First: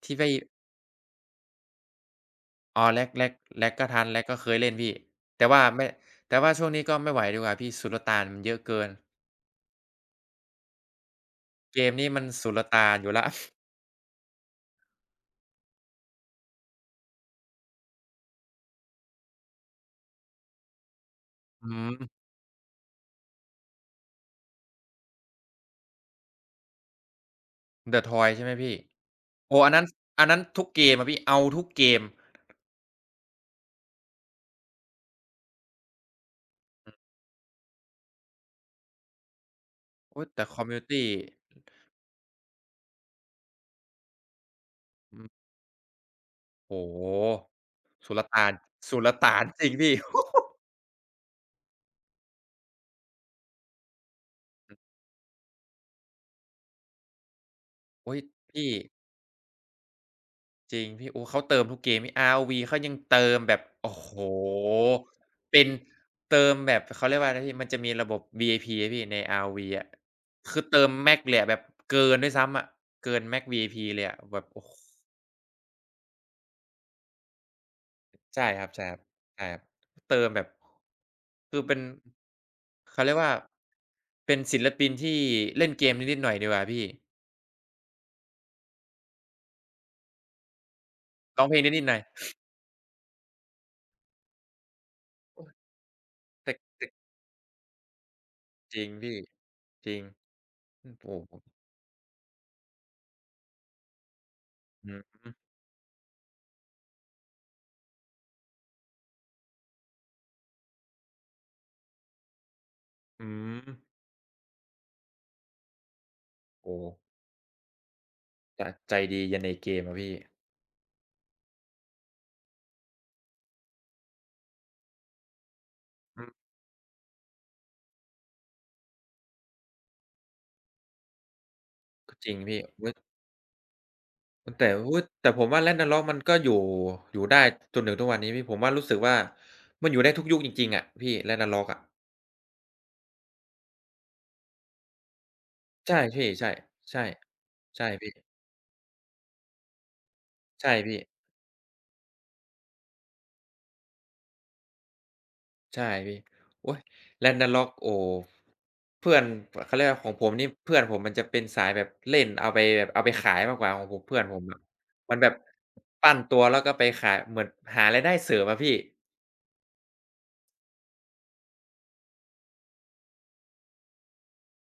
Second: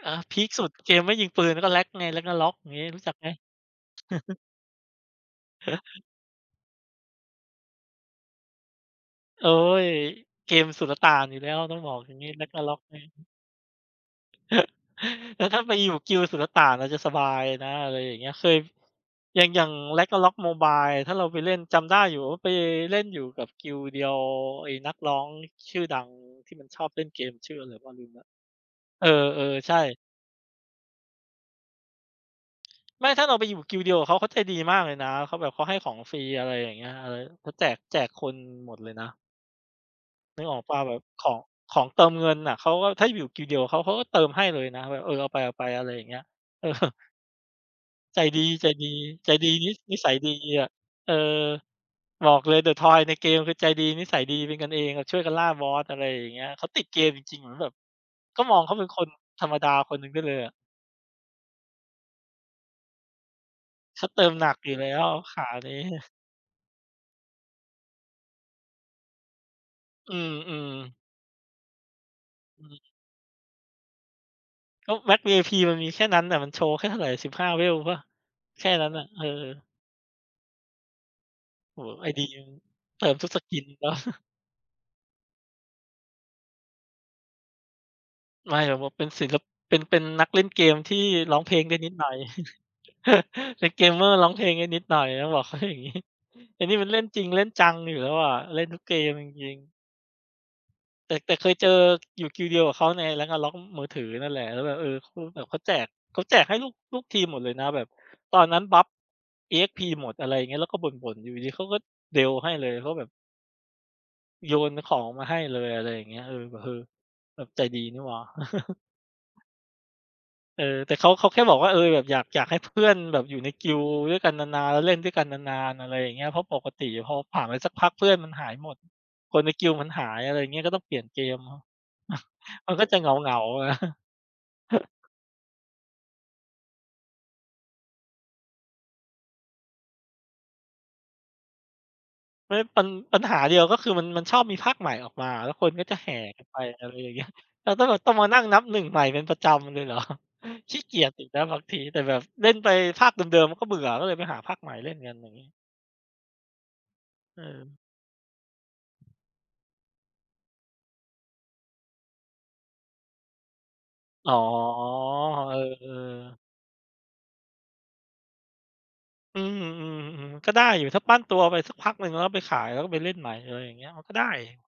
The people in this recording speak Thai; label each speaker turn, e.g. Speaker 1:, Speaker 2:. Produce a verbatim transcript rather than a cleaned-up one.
Speaker 1: อ
Speaker 2: ท
Speaker 1: ่า
Speaker 2: ี่ไป
Speaker 1: พีกสุด เกมไม่ยิงปืน ก็ Rag ไง Ragnarok อย่างง
Speaker 2: อ
Speaker 1: ี
Speaker 2: ๋
Speaker 1: ้
Speaker 2: อ
Speaker 1: รู้จั
Speaker 2: Rag
Speaker 1: กไหม?
Speaker 2: Rag Rag ก็ทัน Rag ก็เคยเล่นพี่ แต่ว่าไม่ แต่ว่าซ่วง นี้ก็ไม่ไหวดีกว่าพี่ สุลต่านมันเยอะเกิน
Speaker 1: โอ๊ย เกมสุลต่านอยู่แล้ว ต้
Speaker 2: เก
Speaker 1: องบ
Speaker 2: ม
Speaker 1: อก
Speaker 2: นี้
Speaker 1: อย่า
Speaker 2: ม
Speaker 1: ง
Speaker 2: ัน
Speaker 1: งี้
Speaker 2: สุลต
Speaker 1: Ragnarok
Speaker 2: ่า
Speaker 1: น
Speaker 2: น
Speaker 1: ี
Speaker 2: อยู่แล
Speaker 1: ่
Speaker 2: ้ว
Speaker 1: แล้วถ้าไปอยู่ guild สุลต่านมันจะสบายนะ อะไรอย่างเงี้ย เคย อย่าง อย่าง Ragnarok Mobile ถ้าเราไปเล่น
Speaker 2: อื
Speaker 1: จำไ
Speaker 2: ม
Speaker 1: ด้อยู่ว่าไปเล่นอยู่กับ guild เดียว ไอ้นักร้องชื่อดังที่มันชอบเล่นเกม ชื่ออะไรวะล
Speaker 2: THE
Speaker 1: ืมแล้ว
Speaker 2: TOYS ใช่ไหมพี่?
Speaker 1: เอ
Speaker 2: โ
Speaker 1: อ
Speaker 2: อ้โฮ
Speaker 1: ๆ
Speaker 2: อ
Speaker 1: ใ
Speaker 2: ั
Speaker 1: ช
Speaker 2: นนั้น
Speaker 1: ่
Speaker 2: อันนั้นทุกเกมอะพี่ เอาทุกเกม
Speaker 1: ไม่ ถ้าเราไปอยู่ guild เดียวกับเขา เขาใจดีมากเลยนะ เขาแบบเขาให้ของฟรี อะไรอย่างเงี้
Speaker 2: อ
Speaker 1: ย
Speaker 2: ืม
Speaker 1: เออ เขาแจก แจกคนหมดเลยนะ
Speaker 2: โอ๊ย แ
Speaker 1: น
Speaker 2: ต
Speaker 1: ึ
Speaker 2: ่
Speaker 1: กอ
Speaker 2: ค
Speaker 1: อ
Speaker 2: อ
Speaker 1: ก
Speaker 2: มม
Speaker 1: เป
Speaker 2: ิ
Speaker 1: ล
Speaker 2: ว
Speaker 1: ่
Speaker 2: น
Speaker 1: า
Speaker 2: ิ
Speaker 1: แบ
Speaker 2: ต
Speaker 1: บ
Speaker 2: ี
Speaker 1: ของ ของเติมเงินน่ะ เขาก็ ถ้าอยู่ Guild เดียวกับเขา เขาก็เติมให้เลยนะแบบ เอ
Speaker 2: อ
Speaker 1: อ
Speaker 2: ื
Speaker 1: เอ
Speaker 2: ม
Speaker 1: าไป ๆ อะไรอย่างเงี้ย เออ
Speaker 2: โอ้โฮ สุ
Speaker 1: ใจ
Speaker 2: ลต
Speaker 1: ดี
Speaker 2: ่าน
Speaker 1: ๆ ใ
Speaker 2: สุลต
Speaker 1: จ
Speaker 2: ่าน
Speaker 1: ดี
Speaker 2: จ
Speaker 1: น
Speaker 2: ร
Speaker 1: ิ
Speaker 2: ิงพี่
Speaker 1: นิสัยดีอะ เออ บอกเลย THE TOYS ในเกม คือใจดี นิสัยดี เป็นกั
Speaker 2: อ
Speaker 1: น
Speaker 2: ื
Speaker 1: เ
Speaker 2: ม
Speaker 1: อง แบบช่วยกันล่าบอส อะไรอย่างเงี้ย เขาติดเกมจริง ๆ เหมือนแบบ
Speaker 2: โอ๊ย
Speaker 1: ก็
Speaker 2: พ
Speaker 1: มอ
Speaker 2: ี
Speaker 1: งเ
Speaker 2: ่
Speaker 1: ขาเป็นคนธรรมดาคนหนึ่งได้เลยอะ
Speaker 2: จริงพี่ โอ้ เขาเติมทุกเกม อาร์-โอ-วี เขายังเติมแบบ โอ้
Speaker 1: เข
Speaker 2: โ
Speaker 1: า
Speaker 2: ฮ!
Speaker 1: เติมหนักอยู่แล้ว ขา
Speaker 2: เป็
Speaker 1: น
Speaker 2: น
Speaker 1: ี้
Speaker 2: เติมแบบ เขาเรียกว่าอะไรนะพี่ มันจะมีระบบ วี-ไอ-พี นะพี่ ใน อาร์-โอ-พี อะ
Speaker 1: อื
Speaker 2: คือ
Speaker 1: ม
Speaker 2: เติม
Speaker 1: ๆ
Speaker 2: max เลย แบบเกินด้วยซ้ำอ
Speaker 1: อื
Speaker 2: ะ
Speaker 1: ม
Speaker 2: เกิน max วี-ไอ-พี เลยอะ แบบ โอ้ ค
Speaker 1: ก็ max วี-ไอ-พี มันมีแค่นั้นอะ มันโชว์แค่เท่าไหร่ สิบห้า เวลเปล่า
Speaker 2: ใช่
Speaker 1: แ
Speaker 2: ค
Speaker 1: ค
Speaker 2: รั
Speaker 1: ่
Speaker 2: บ ๆ ใช
Speaker 1: น
Speaker 2: ่
Speaker 1: ั้นอะ เอ
Speaker 2: ครับ
Speaker 1: อ
Speaker 2: เติมแบบ คือเป็
Speaker 1: โอ้
Speaker 2: น
Speaker 1: โฮ ไอ-ดี หนึ่ง
Speaker 2: เข
Speaker 1: เต
Speaker 2: า
Speaker 1: ิ
Speaker 2: เรี
Speaker 1: ม
Speaker 2: ยก
Speaker 1: ท
Speaker 2: ว
Speaker 1: ุ
Speaker 2: ่
Speaker 1: ก
Speaker 2: า
Speaker 1: skins เนาะ
Speaker 2: เป็นศิลปินที่เล่นเกมได้นิดหน่อยดีกว่าพี่
Speaker 1: ไม่ แล้วบอกเป็นศิล เป็น เป็นนักเล่นเกมที่ร้อ
Speaker 2: ร้
Speaker 1: ง
Speaker 2: อง
Speaker 1: เ
Speaker 2: เ
Speaker 1: พ
Speaker 2: พล
Speaker 1: ล
Speaker 2: ง
Speaker 1: ง
Speaker 2: ได้
Speaker 1: ได้
Speaker 2: นิด
Speaker 1: นิ
Speaker 2: หน
Speaker 1: ด
Speaker 2: ่อย
Speaker 1: หน่อย เป็น gamer ร้องเพลงได้นิดหน่อย ต้องบ
Speaker 2: โอ
Speaker 1: อ
Speaker 2: ๊
Speaker 1: กเ
Speaker 2: ย
Speaker 1: ขา อย่างงี้
Speaker 2: แต่
Speaker 1: ไอ้นี่
Speaker 2: แต
Speaker 1: มัน
Speaker 2: ่
Speaker 1: เล่นจริงเล่นจังอยู่แล้วอะ เล่น
Speaker 2: จ
Speaker 1: ทุ
Speaker 2: ร
Speaker 1: ก
Speaker 2: ิง
Speaker 1: เก
Speaker 2: พ
Speaker 1: ม
Speaker 2: ี่
Speaker 1: จริง ๆ
Speaker 2: จริง อืม โอ
Speaker 1: แต
Speaker 2: ้
Speaker 1: ่ แต
Speaker 2: ผ
Speaker 1: ่
Speaker 2: ม
Speaker 1: เคยเจออยู่ guild เดียวกับเขาใน Ragnarok มือถือนั่นแหละ แล้วแบบ เอ
Speaker 2: อื
Speaker 1: อ
Speaker 2: อฮึ
Speaker 1: แบบเขาแจก เขาแจกให้ลูก ลูกทีมหมดเลยนะ แบบตอนนั้นบัฟ อี-เอ็กซ์-พี หมด อะไรอย่างเงี้ย แล้วก็บ่น ๆ อยู่ดี ๆ เขาเดล ให้เลย เขาก็แบบ
Speaker 2: อืม
Speaker 1: โยนของมาให้เลย อะไรอย่างเงี้ย เออ แบบ
Speaker 2: โอ
Speaker 1: เอ
Speaker 2: ้
Speaker 1: อ
Speaker 2: โฮ
Speaker 1: แบบใจดีนี่หว่า
Speaker 2: จ ใจดียันในเกมอะพี่
Speaker 1: เออ แต่เขา เขาแค่บอกว่า เออ แบบอยาก อยากให้เพื่อนแบบอยู่ใน guild ด้วยกันนาน ๆ เล่นด้วยกันนาน ๆ อะไรอย่าง
Speaker 2: อ
Speaker 1: เงี
Speaker 2: ื
Speaker 1: ้ย
Speaker 2: ม
Speaker 1: เพราะปกติพอผ่านไปสักพักเพื่อนมันหายหมด คนใน guild มันหาย อะไรเงี้ย ก็ต้องเปลี่ยนเกม
Speaker 2: ก็จริงพี่
Speaker 1: มัน
Speaker 2: เห
Speaker 1: ก
Speaker 2: ม
Speaker 1: ็
Speaker 2: ือ
Speaker 1: จ
Speaker 2: น
Speaker 1: ะเหงา ๆ นะ
Speaker 2: ตั้งแต่ว่า อุ๊ย แต่ผมว่า Ragnarok มันก็อยู่ อยู่ได้จนถึงทุกวันนี้พี่ ผมว่ารู้สึกว่า มันอยู่ได้ทุกยุคจริง ๆ อะพี่ Ragnarok อะ
Speaker 1: ไม่ ปัญ ปัญหาเดียว ก็คือมัน มันชอบมีภาคใหม่ออกมา แล้วคนก็
Speaker 2: ใช
Speaker 1: จ
Speaker 2: ่
Speaker 1: ะแห
Speaker 2: พ
Speaker 1: ่
Speaker 2: ี่
Speaker 1: กั
Speaker 2: ใช
Speaker 1: น
Speaker 2: ่
Speaker 1: ไป อะไร
Speaker 2: ใช่
Speaker 1: อย่างเงี้ย เรา
Speaker 2: ใ
Speaker 1: ก
Speaker 2: ช
Speaker 1: ็
Speaker 2: ่
Speaker 1: เลย
Speaker 2: พี
Speaker 1: ต้องม
Speaker 2: ่
Speaker 1: านั่งนับ หนึ่ง ใหม่เป็นประจำเลย เหรอ
Speaker 2: ใช่
Speaker 1: ขี้
Speaker 2: พ
Speaker 1: เก
Speaker 2: ี่
Speaker 1: ียจอีกนะบางที แต่แบบเล่นไปภาคเดิม ๆ มันก็เบื่อ ก็เลยไปหาภาคใหม่เล่นกัน อย่างงี้
Speaker 2: ใช่พี่ โอ๊ย
Speaker 1: เ
Speaker 2: Ragnarok
Speaker 1: ออ
Speaker 2: โอ้โฮ เพื่อน เขาเรียกว่าไร ของผมนี่เพื่อนผมมันจะเป็นสายแบบเล่นเอาไป แบบเอาไปขายมากกว่า ของผม เพื่อน
Speaker 1: อ๋อ
Speaker 2: ผมอะ มันแบบ
Speaker 1: เออ
Speaker 2: ปั้นต
Speaker 1: ๆ
Speaker 2: ัว แล้วก็ไปขาย เหมือนหารายได้เสริมอะพี่
Speaker 1: อืม ๆ ๆ ก็ได้อยู่ ถ้าปั้นตัวไปสักพักหนึ่ง แล้วไปขาย แล้วก็ไปเล่นใหม่ อะไรอย่างเงี้ย ก็ได้